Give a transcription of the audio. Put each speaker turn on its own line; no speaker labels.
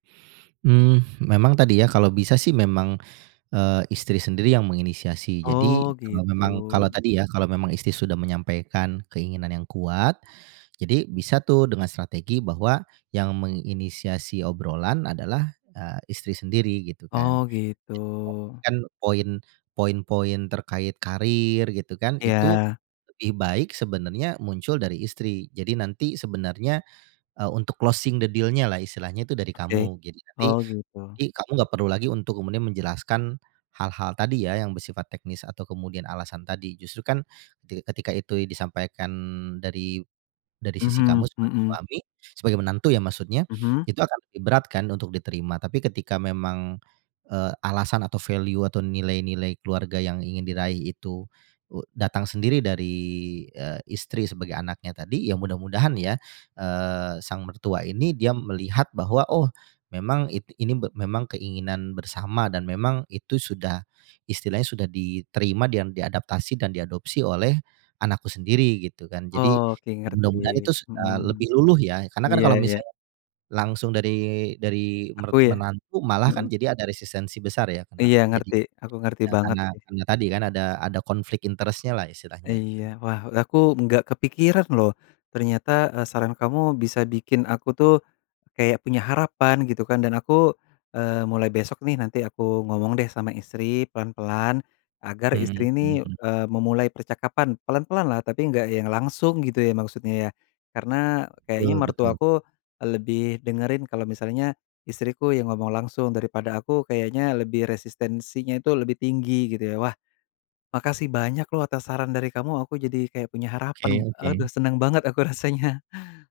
Mmm, memang tadi ya, kalau bisa sih memang, eee, istri sendiri yang menginisiasi. Jadi
Oh,
memang kalau,
gitu.
tadi ya, kalau memang istri sudah menyampaikan keinginan yang kuat. Jadi bisa tuh dengan strategi bahwa yang menginisiasi obrolan adalah, eee, istri sendiri gitu kan.
Oh, gitu.
[unintelligible] Kan poin poin-poin terkait karir gitu kan, itu
Iya.
lebih baik sebenarnya muncul dari istri. Jadi nanti sebenarnya, eee, untuk closing the deal-nya lah. Istilahnya itu dari
Oke,
kamu, gitu jadi nanti
oh gitu.
kamu enggak perlu lagi untuk kemudian menjelaskan hal-hal tadi ya, yang bersifat teknis atau kemudian alasan tadi. Justru kan, ti ketika itu i disampaikan dari dari sisi kamu
Mhm
sebagai
mhm.
suami, sebagai menantu ya maksudnya,
Mhm.
itu akan lebih berat kan untuk diterima. Tapi ketika memang, eee, alasan atau value atau nilai-nilai keluarga yang ingin diraih itu, u datang sendiri dari, eee, istri sebagai anaknya tadi, ya mudah-mudahan ya, eee, sang mertua ini dia melihat bahwa, oh memang i ini memang keinginan bersama dan memang itu sudah, istilahnya sudah diterima dan diadaptasi dan diadopsi oleh anakku sendiri gitu kan. Jadi
Oke, ngerti,
mudah-mudahan itu
mhm,
sudah lebih luluh ya. Karena kan
iya
kalau
iya.
misalnya langsung dari dari
Aku
mert
ya?
menantu malah kan
Mhm.
jadi ada resistensi besar ya. Nah,
Iya
jadi
ngerti, aku ngerti
nah
banget
karena
sih.
karena tadi kan ada ada konflik interest-nya lah istilahnya gitu
Iya wah, aku enggak kepikiran loh. Ternyata, eee, saran kamu bisa bikin aku tuh, kayak punya harapan gitu kan dan aku, eee, mulai besok nih nanti aku ngomong deh sama istri, pelan-pelan agar
Mhm
istri ini,
mhm.
eee, memulai percakapan. Pelan-pelan lah, tapi enggak yang langsung gitu ya, maksudnya ya. Karena, kayaknya
Betul betul.
mertua aku, eee, lebih dengerin kalau misalnya istriku yang ngomong langsung, daripada aku kayaknya lebih resistensinya itu lebih tinggi gitu ya. Wah! Makasih banyak loh atas saran dari kamu, aku jadi kayak punya
Oke
harapan.
oke.
Aduh seneng banget aku rasanya.